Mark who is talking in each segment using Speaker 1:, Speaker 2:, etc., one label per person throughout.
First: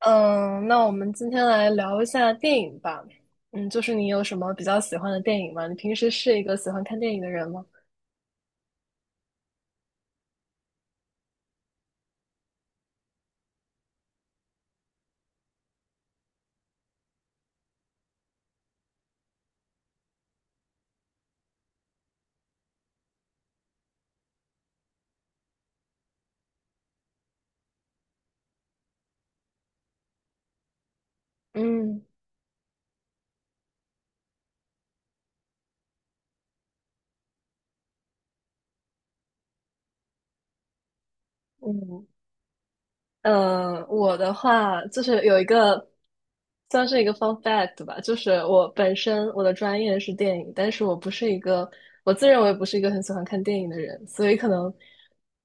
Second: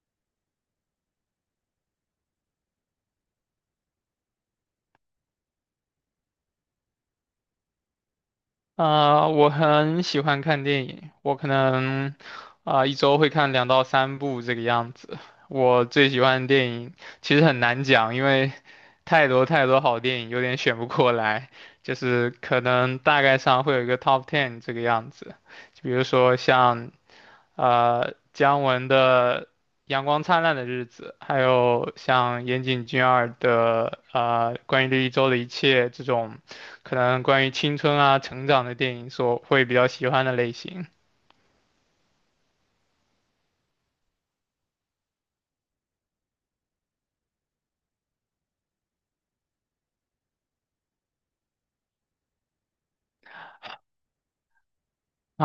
Speaker 1: 嗯，那我们今天来聊一下电影吧。嗯，就是你有什么比较喜欢的电影吗？你平时是一个喜欢看电影的人吗？
Speaker 2: 我很喜欢看电影，我可能一周会看两到三部这个样子。我最喜欢的电影其实很难讲，因为太多太多好电影，有点选不过来。就是可能大概上会有一个 top ten 这个样子，就比如说像姜文的《阳光灿烂的日子》，还有
Speaker 1: 嗯
Speaker 2: 像岩井俊二的关于这一周的一切这种，可能关于青春啊成长的电影所会比较喜欢的类型
Speaker 1: 嗯，嗯，我的话就是有一个算是一个 fun fact 吧，就是我本身我的专业是电影，但是我不是一个我自认为不是一个很喜欢看电影的人，所以可能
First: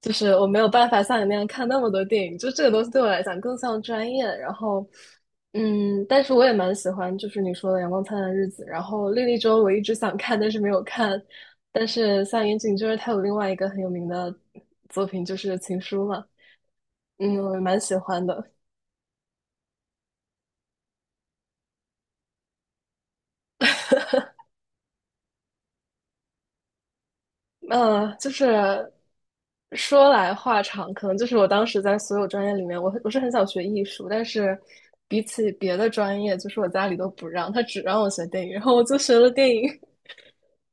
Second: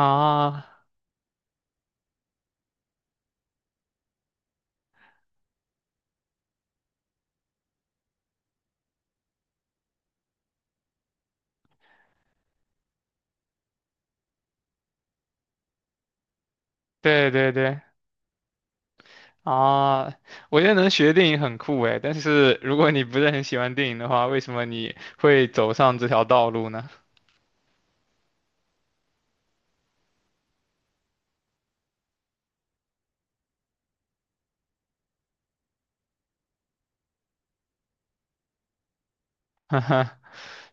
Speaker 1: 就是我没有办法像你那样看那么多电影，就这个东西对我来讲更像专业。然后，嗯，但是我也蛮喜欢就是你说的《阳光灿烂的日子》，然后《莉莉周》我一直想看，但是没有看。但是像岩井就是他有另外一个很有名的作品就是《情书》嘛。
Speaker 2: 对
Speaker 1: 嗯，
Speaker 2: 对
Speaker 1: 我蛮
Speaker 2: 对
Speaker 1: 喜欢的。
Speaker 2: 啊，我觉得能学电影很酷诶，但是如果你不是很喜欢电影的话，为什么你会走上这条道路呢？
Speaker 1: 嗯，就是说来话长，可能就是我当时在所有专业里面，我是很想学艺术，但是比起别的专业，就是我家里都不让，他只让我学电影，然后我就学了电影。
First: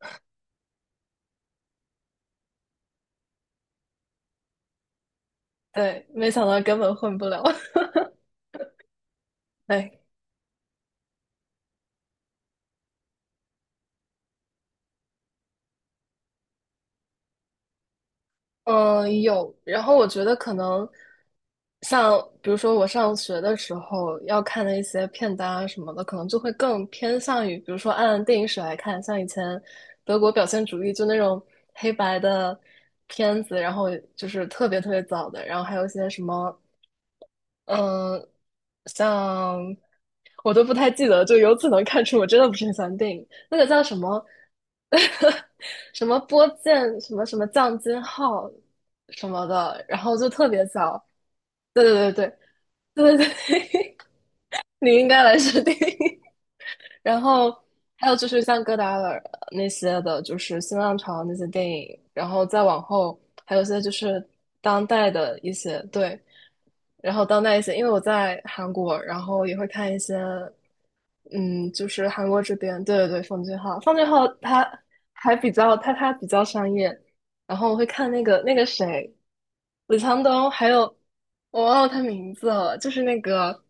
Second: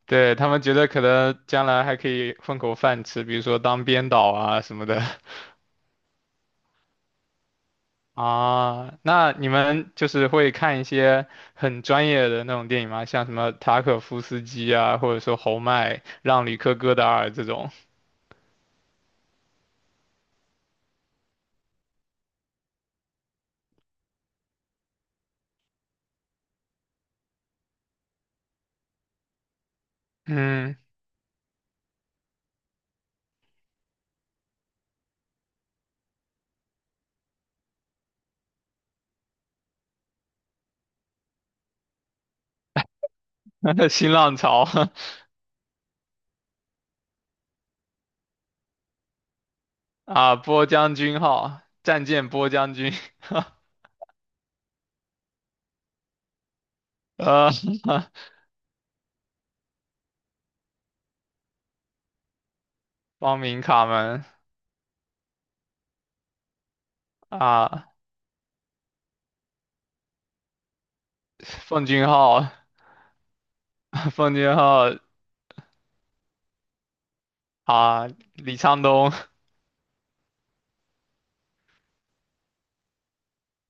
Speaker 2: 对，他们觉得可能将来还可以混口饭吃，比如说当编导啊什么的。
Speaker 1: 对，没想到根本混不了。
Speaker 2: 啊，那你们
Speaker 1: 哎，
Speaker 2: 就是会看一些很专业的那种电影吗？像什么塔可夫斯基啊，或者说侯麦、让吕克·戈达尔这种。
Speaker 1: 嗯，有。然后我觉得可能像，比如说我上学的时候要看的一些片单啊什么的，可能就会更偏向于，比如说按电影史来看，像以前德国表现
Speaker 2: 嗯，
Speaker 1: 主义就那种黑白的片子，然后就是特别特别早的，然后还有一些什么嗯，像我都不太记得，就由此能看出我真的不是很喜欢电影。那个叫 什
Speaker 2: 新
Speaker 1: 么
Speaker 2: 浪潮
Speaker 1: 什么波剑什么什么降金号什么的，然 后就
Speaker 2: 啊，
Speaker 1: 特别
Speaker 2: 波将
Speaker 1: 小。
Speaker 2: 军号、
Speaker 1: 对
Speaker 2: 战
Speaker 1: 对
Speaker 2: 舰
Speaker 1: 对
Speaker 2: 波将军，
Speaker 1: 对对对 对，你应该来试电影。然
Speaker 2: 呃，
Speaker 1: 后还有就 是像戈达尔那些的，就是新浪潮那些电影，然后再往后
Speaker 2: 光
Speaker 1: 还
Speaker 2: 明
Speaker 1: 有一些
Speaker 2: 卡
Speaker 1: 就
Speaker 2: 门
Speaker 1: 是当代的一些对，然后当代一些，因
Speaker 2: 啊，
Speaker 1: 为我在韩国，然后也会看一些，嗯，
Speaker 2: 奉
Speaker 1: 就是
Speaker 2: 俊
Speaker 1: 韩国
Speaker 2: 昊、
Speaker 1: 这边，对对对，奉俊昊，奉俊 昊
Speaker 2: 奉俊
Speaker 1: 他
Speaker 2: 昊
Speaker 1: 还比较他比较商业，然后我会
Speaker 2: 啊，
Speaker 1: 看那个那
Speaker 2: 李
Speaker 1: 个
Speaker 2: 沧东，
Speaker 1: 谁，李沧东，还有我忘了他名字了，就是那个，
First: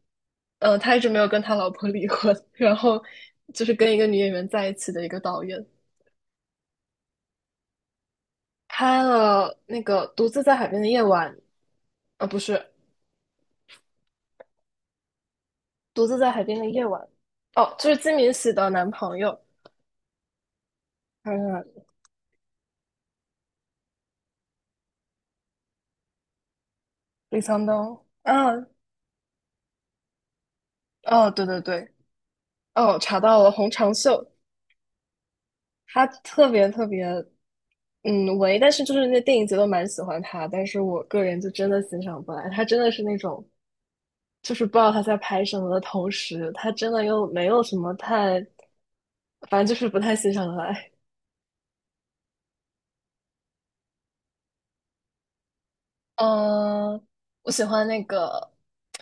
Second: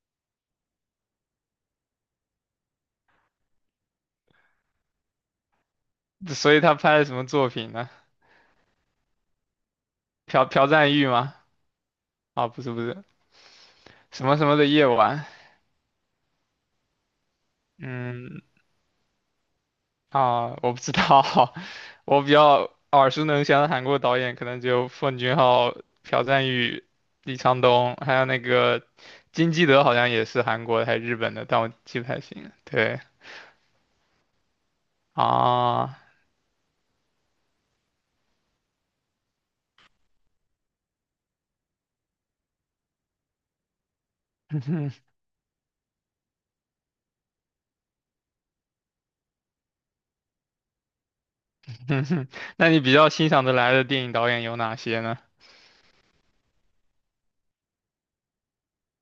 Speaker 1: 他一直没有跟他老婆 离婚，然后就是跟一个女演员在一起的一个导演，
Speaker 2: 所以他拍了什么作品呢？
Speaker 1: 拍了那个《独自
Speaker 2: 朴
Speaker 1: 在海
Speaker 2: 朴
Speaker 1: 边的
Speaker 2: 赞
Speaker 1: 夜
Speaker 2: 郁
Speaker 1: 晚》，
Speaker 2: 吗？
Speaker 1: 不
Speaker 2: 啊，不
Speaker 1: 是
Speaker 2: 是不是，什么什么的夜晚。
Speaker 1: 《独自在海边的夜晚》，哦，就是金敏
Speaker 2: 嗯，
Speaker 1: 喜的男朋友，
Speaker 2: 啊，我不知道，
Speaker 1: 嗯，
Speaker 2: 我比较耳熟能详的韩国导演可能就奉俊昊、朴赞郁、李
Speaker 1: 李
Speaker 2: 沧
Speaker 1: 沧
Speaker 2: 东，
Speaker 1: 东，
Speaker 2: 还有那
Speaker 1: 嗯，
Speaker 2: 个金基德，好像也是韩国的还是日
Speaker 1: 哦，
Speaker 2: 本
Speaker 1: 对
Speaker 2: 的，
Speaker 1: 对
Speaker 2: 但我
Speaker 1: 对，
Speaker 2: 记不太清了。
Speaker 1: 哦，
Speaker 2: 对
Speaker 1: 查到了，洪长秀，
Speaker 2: 啊，
Speaker 1: 他特别特别，嗯，唯，但是就是那电影节都蛮喜欢他，但是我个人就真的欣赏不来，他真的是那种，就是 不知道他在拍什么的同时，他真的又没有什么太，反正就是不太欣赏得来。
Speaker 2: 那你比较欣赏的来的电影导演有哪些呢？
Speaker 1: 嗯、我喜欢那个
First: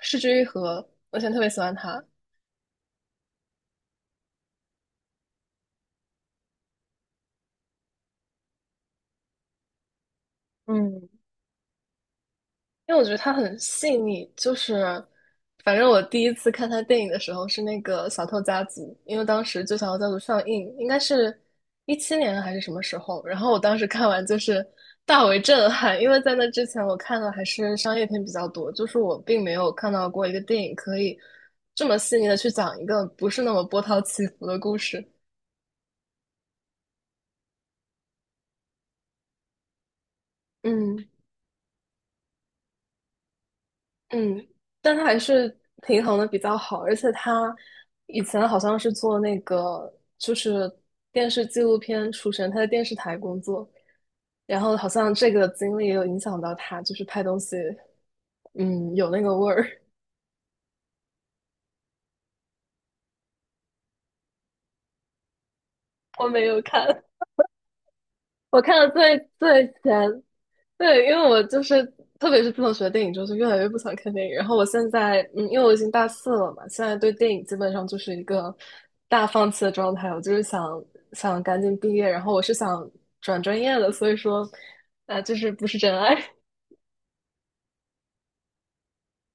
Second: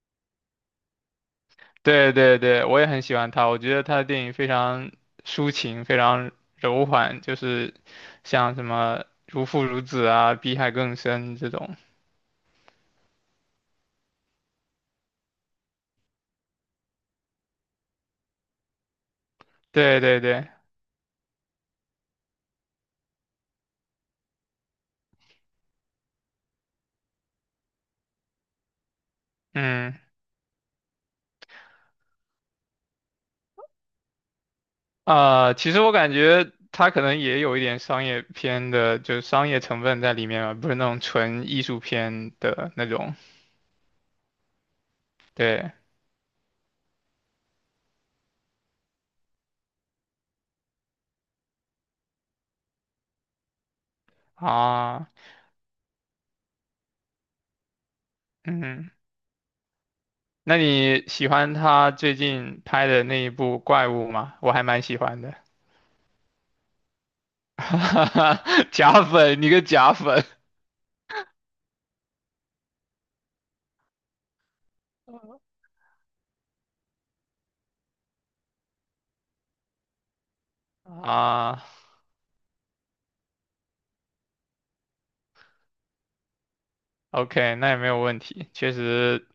Speaker 1: 《失之愈合》，我以前特别喜欢他。
Speaker 2: 对对对，我也很喜欢他，我觉得他的电影非常抒情，非常柔缓，就是像什么《如父如子》啊，《比海更
Speaker 1: 嗯，
Speaker 2: 深》这种。
Speaker 1: 因为我觉得它很细腻，就是反正我第一次看他电影的时候是那个《小偷家族》，因为当时就《小偷
Speaker 2: 对
Speaker 1: 家族》
Speaker 2: 对
Speaker 1: 上
Speaker 2: 对。
Speaker 1: 映，应该是17年还是什么时候，然后我当时看完就是大为震撼，因为在那之前我看的还是商业片比较多，就是我并没有看
Speaker 2: 嗯。
Speaker 1: 到过一个电影可以这么细腻的去讲一个不是那么波涛起伏的故事。
Speaker 2: 啊、其实我感觉他可能也有一点商业片的，就是商业成分在里面嘛，不是那种
Speaker 1: 嗯
Speaker 2: 纯艺术片的那种。
Speaker 1: 嗯，但他还是
Speaker 2: 对
Speaker 1: 平衡的比较好，而且他以前好像是做那个就是电视纪录片出身，他在电视台工作，然后好
Speaker 2: 啊，
Speaker 1: 像这个经历也有影响到他，就是拍东西，
Speaker 2: 嗯，
Speaker 1: 嗯，有那个味儿。
Speaker 2: 那你喜欢他最近拍的那一部《怪物》吗？我还蛮喜欢的，
Speaker 1: 我没有看，我 看了
Speaker 2: 假
Speaker 1: 最
Speaker 2: 粉，你个
Speaker 1: 最
Speaker 2: 假
Speaker 1: 前。
Speaker 2: 粉
Speaker 1: 对，因为我就是特别是自从学电影之后，就越来越不想看电影。然后我现在，嗯，因为我已经大四了嘛，现在对电影基本上就是一个大放弃的状态。我就是想赶
Speaker 2: 啊！
Speaker 1: 紧毕业，然后我是想转专业的，所以说，啊，就是不是真爱。
Speaker 2: OK，那也没有问题。确实，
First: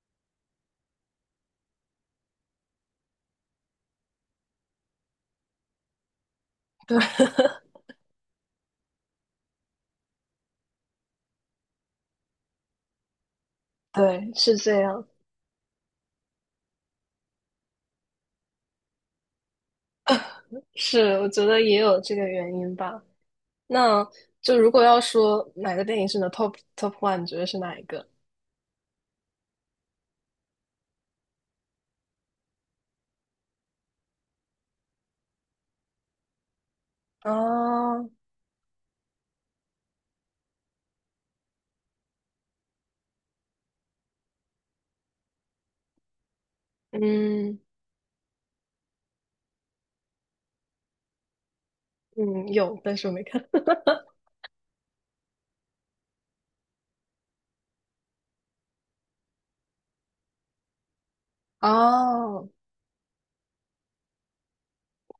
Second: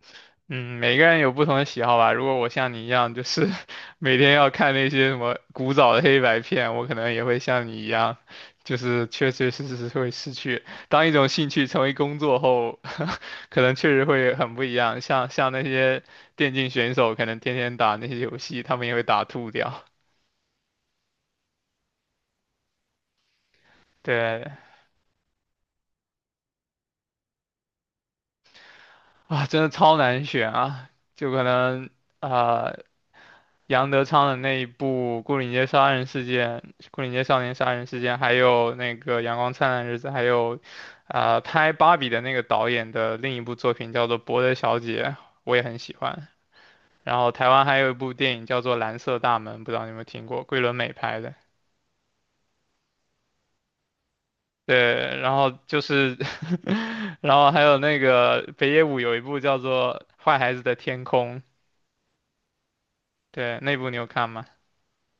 Speaker 2: 嗯，每个人有不同的喜好吧。如果我像你一样，就是 每天要看那些什么古早的黑白片，我可
Speaker 1: 对
Speaker 2: 能也会像你一样，就是确确实实会失去。当一种兴趣成为工作后，可能确实
Speaker 1: 对，
Speaker 2: 会很
Speaker 1: 是
Speaker 2: 不一
Speaker 1: 这
Speaker 2: 样。
Speaker 1: 样，
Speaker 2: 像那些电竞选手，可能天天打那些游戏，他们也会打吐掉。
Speaker 1: 是我觉得也有这个原因吧。那
Speaker 2: 对
Speaker 1: 就如果要说哪个电影是你的 top one,你觉得是哪一个？
Speaker 2: 啊，真的超难选啊，就可能啊。杨德昌的那一部《牯岭街杀人事件》《牯岭街少年杀人事
Speaker 1: 哦，
Speaker 2: 件》，还有那个《阳光灿烂的日子》，还有，呃，拍《芭比》的那个导演的另一部作品叫做《伯德小姐》，我也很喜欢。然后台
Speaker 1: 嗯
Speaker 2: 湾还有一部电影叫做《蓝色大门》，不知道你有没有听过，桂纶镁拍的。
Speaker 1: 嗯，有，但是我没看。
Speaker 2: 对，然后就是 然后还有那个北野武有一部叫做《坏孩子的天空》，
Speaker 1: 哦，
Speaker 2: 对，那部你有看吗？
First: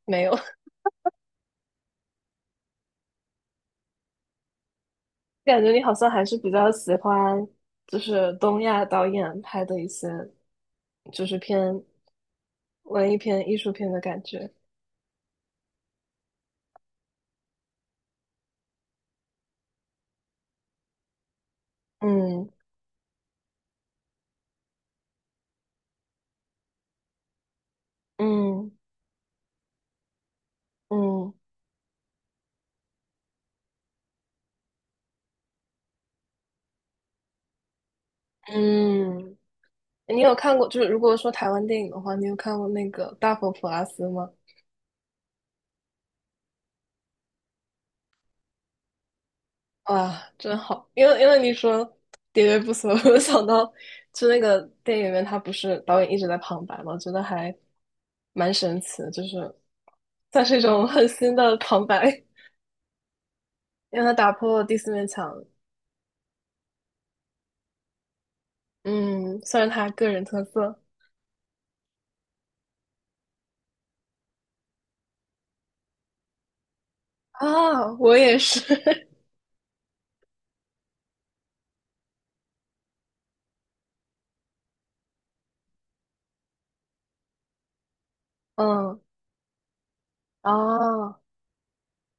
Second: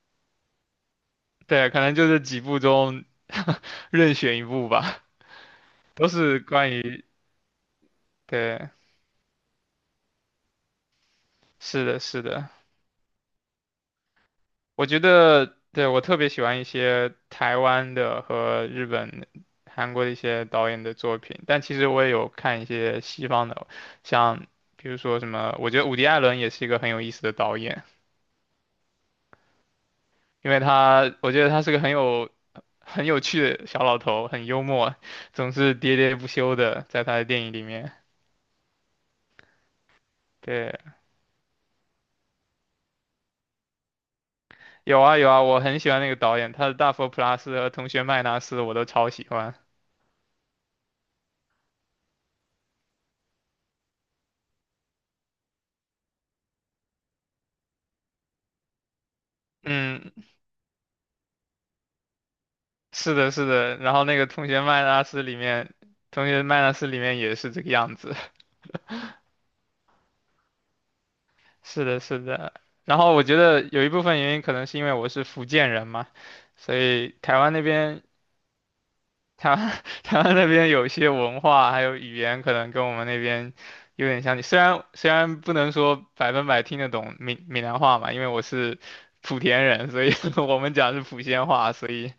Speaker 1: 没有，
Speaker 2: 对，可能就是几部中任选一部吧，
Speaker 1: 感觉你好
Speaker 2: 都
Speaker 1: 像还是
Speaker 2: 是
Speaker 1: 比较
Speaker 2: 关
Speaker 1: 喜
Speaker 2: 于
Speaker 1: 欢，就是东
Speaker 2: 对，
Speaker 1: 亚导演拍的一些，就是偏
Speaker 2: 是的，是的，
Speaker 1: 文艺片、艺术片的感觉。
Speaker 2: 我觉得，对，我特别喜欢一些台湾的和日本、韩国的一些导演的作品，但其实我也有
Speaker 1: 嗯
Speaker 2: 看一些西方的，像比如说什么，我觉得伍迪·艾伦也是一个很有意思的导演，
Speaker 1: 嗯
Speaker 2: 因为他，
Speaker 1: 嗯
Speaker 2: 我觉得他是个很有很有趣的小老头，很幽默，总是喋喋不休的，在他的电影里面。
Speaker 1: 嗯，你有看过？
Speaker 2: 对，
Speaker 1: 就是如果说台湾电影的话，你有看过那个《大佛普拉斯》吗？
Speaker 2: 有啊有啊，我很喜欢那个导演，他的《大佛普拉斯》和《同学麦纳斯》我都超喜欢。
Speaker 1: 啊，真好！因为你说喋喋不休，我就想到，就那个电影里面，他不是导演一直在旁白吗？我觉得还蛮神奇的，就是
Speaker 2: 嗯，
Speaker 1: 算是一种很新的旁白。
Speaker 2: 是的，是的，然
Speaker 1: 让
Speaker 2: 后
Speaker 1: 他
Speaker 2: 那个
Speaker 1: 打
Speaker 2: 同
Speaker 1: 破
Speaker 2: 学
Speaker 1: 了第
Speaker 2: 麦
Speaker 1: 四面
Speaker 2: 纳斯里
Speaker 1: 墙。
Speaker 2: 面，同学麦纳斯里面也是这个样子。
Speaker 1: 嗯，算是他个人特色
Speaker 2: 是的，是的。然后我觉得有一部分原因可能是因为我是福建人嘛，所以台湾那
Speaker 1: 啊，
Speaker 2: 边，
Speaker 1: 我也是。
Speaker 2: 台湾 台湾那边有一些文化还有语言可能跟我们那边有点像。虽然不能说百分百听得懂闽南话嘛，因为我 是
Speaker 1: 嗯，
Speaker 2: 莆田人，所以 我们讲是
Speaker 1: 哦，
Speaker 2: 莆仙话，所以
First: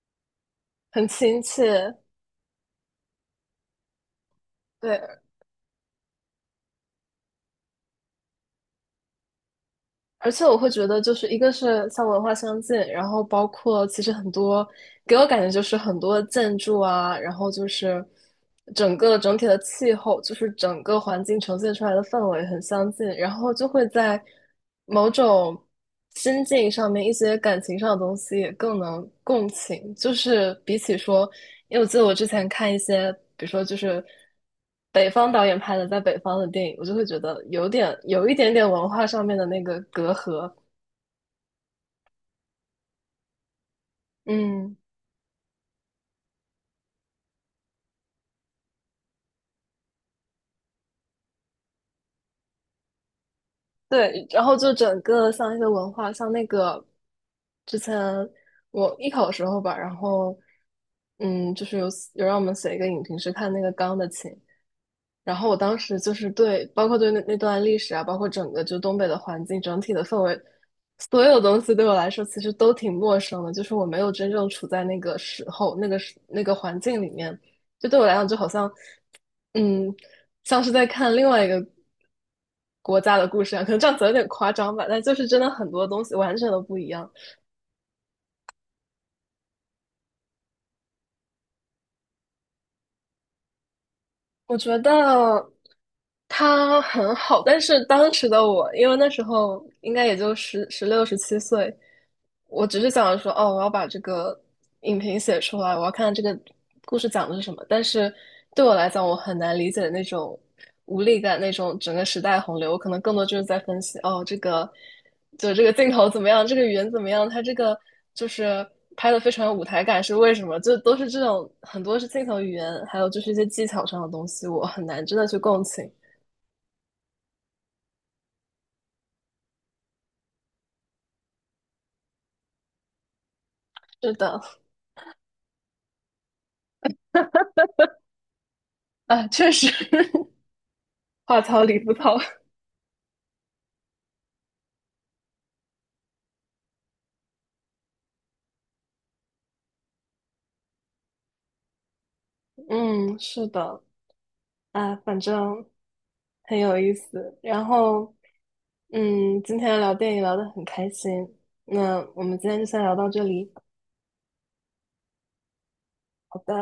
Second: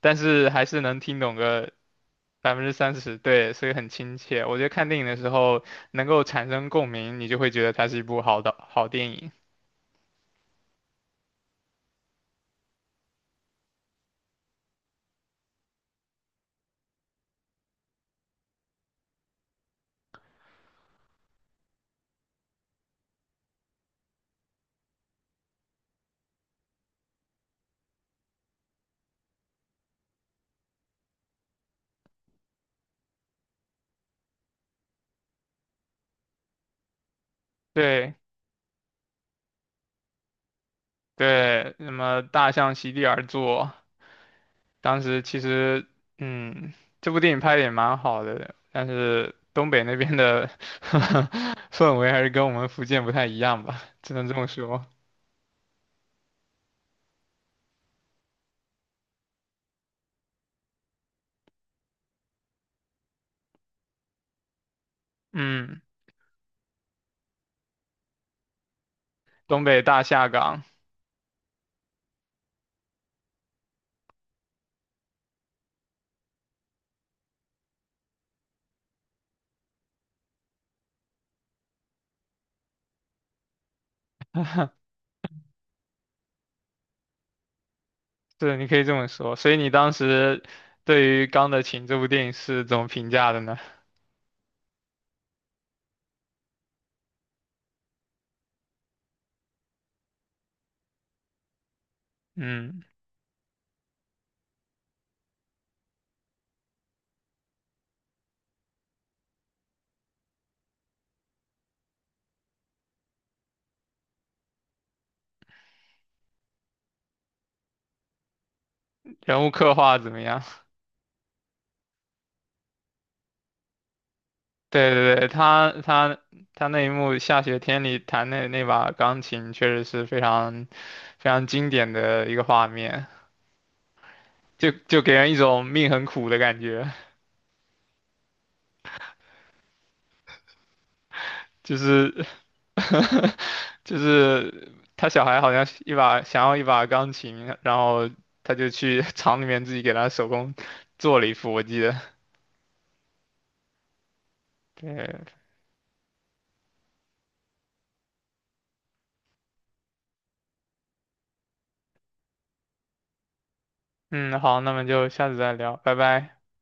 Speaker 2: 但是还是能
Speaker 1: 很
Speaker 2: 听懂
Speaker 1: 亲
Speaker 2: 个
Speaker 1: 切。
Speaker 2: 30%，对，所以很亲切。我觉得看电影的
Speaker 1: 对，
Speaker 2: 时候能够产生共鸣，你就会觉得它是一部好电影。
Speaker 1: 而且我会觉得，就是一个是像文化相近，然后包括其实很多给我感觉就是很多建筑啊，然后就是整个整体的气候，就是整个环境呈现出来的氛围很相近，然后就会在某种心境上面一些感情上的东西也更能共情，就是比起说，因为我记得我之前看一些，比如说就是。北方导演拍的在北方的电影，我就会觉得有点
Speaker 2: 对
Speaker 1: 有一点点文化上面的那个隔阂。
Speaker 2: 对，那么《大象席地而坐》，
Speaker 1: 嗯，
Speaker 2: 当时其实，嗯，这部电影拍的也蛮好的，但是东北那边的 氛围还是跟我们福建不太一样吧，只
Speaker 1: 对，
Speaker 2: 能这
Speaker 1: 然
Speaker 2: 么
Speaker 1: 后就
Speaker 2: 说。
Speaker 1: 整个像一些文化，像那个之前我艺考的时候吧，然后嗯，就是有让我们写一个影评，是看那个《钢的琴》，然后我当
Speaker 2: 嗯，
Speaker 1: 时就是对，包括对那段历史啊，包括整个就东北的环境、
Speaker 2: 东
Speaker 1: 整
Speaker 2: 北
Speaker 1: 体的
Speaker 2: 大
Speaker 1: 氛
Speaker 2: 下
Speaker 1: 围，
Speaker 2: 岗，
Speaker 1: 所有东西对我来说其实都挺陌生的，就是我没有真正处在那个时候、那个时那个环境里面，就对我来讲就好像，嗯，像是在看另外一个国家的故事啊，可能这样子有点夸张吧，但就是真的很多东西完全都不一样。
Speaker 2: 对，你可以这么说。所以你当时对于《钢的琴》这部电影是怎么评价的呢？
Speaker 1: 我觉得他很好，但是当时的我，因为那时候应该也就十六、17岁，我只
Speaker 2: 嗯。
Speaker 1: 是想着说，哦，我要把这个影评写出来，我要看看这个故事讲的是什么。但是对我来讲，我很难理解那种无力感，那种整个时代洪流，我可能更多就是在分析，哦，这个。就这个镜头怎么样，这个语言怎么样，它这个就是拍的非
Speaker 2: 人
Speaker 1: 常
Speaker 2: 物
Speaker 1: 有舞
Speaker 2: 刻
Speaker 1: 台
Speaker 2: 画
Speaker 1: 感，
Speaker 2: 怎
Speaker 1: 是
Speaker 2: 么
Speaker 1: 为
Speaker 2: 样？
Speaker 1: 什么？就都是这种很多是镜头语言，还有就是一些技巧上的东西，我 很
Speaker 2: 对
Speaker 1: 难
Speaker 2: 对
Speaker 1: 真的
Speaker 2: 对，
Speaker 1: 去共
Speaker 2: 他
Speaker 1: 情。
Speaker 2: 他他那一幕下雪天里弹那把钢琴，确实是非常非常经典的一个画面，
Speaker 1: 是的，
Speaker 2: 就给人一种命很苦的感觉，
Speaker 1: 啊，确实 话糙
Speaker 2: 就
Speaker 1: 理不糙。
Speaker 2: 是 就是他小孩好像是一把想要一把钢琴，然后他就去 厂里面自己给他手工做了一副，我记得。
Speaker 1: 嗯，是的，啊，反
Speaker 2: 对，
Speaker 1: 正很有意思。然后，嗯，今天聊电影聊得很开心，那我们今天就先聊到这里。
Speaker 2: 嗯，好，那么就下次再聊，拜
Speaker 1: 好
Speaker 2: 拜。
Speaker 1: 的。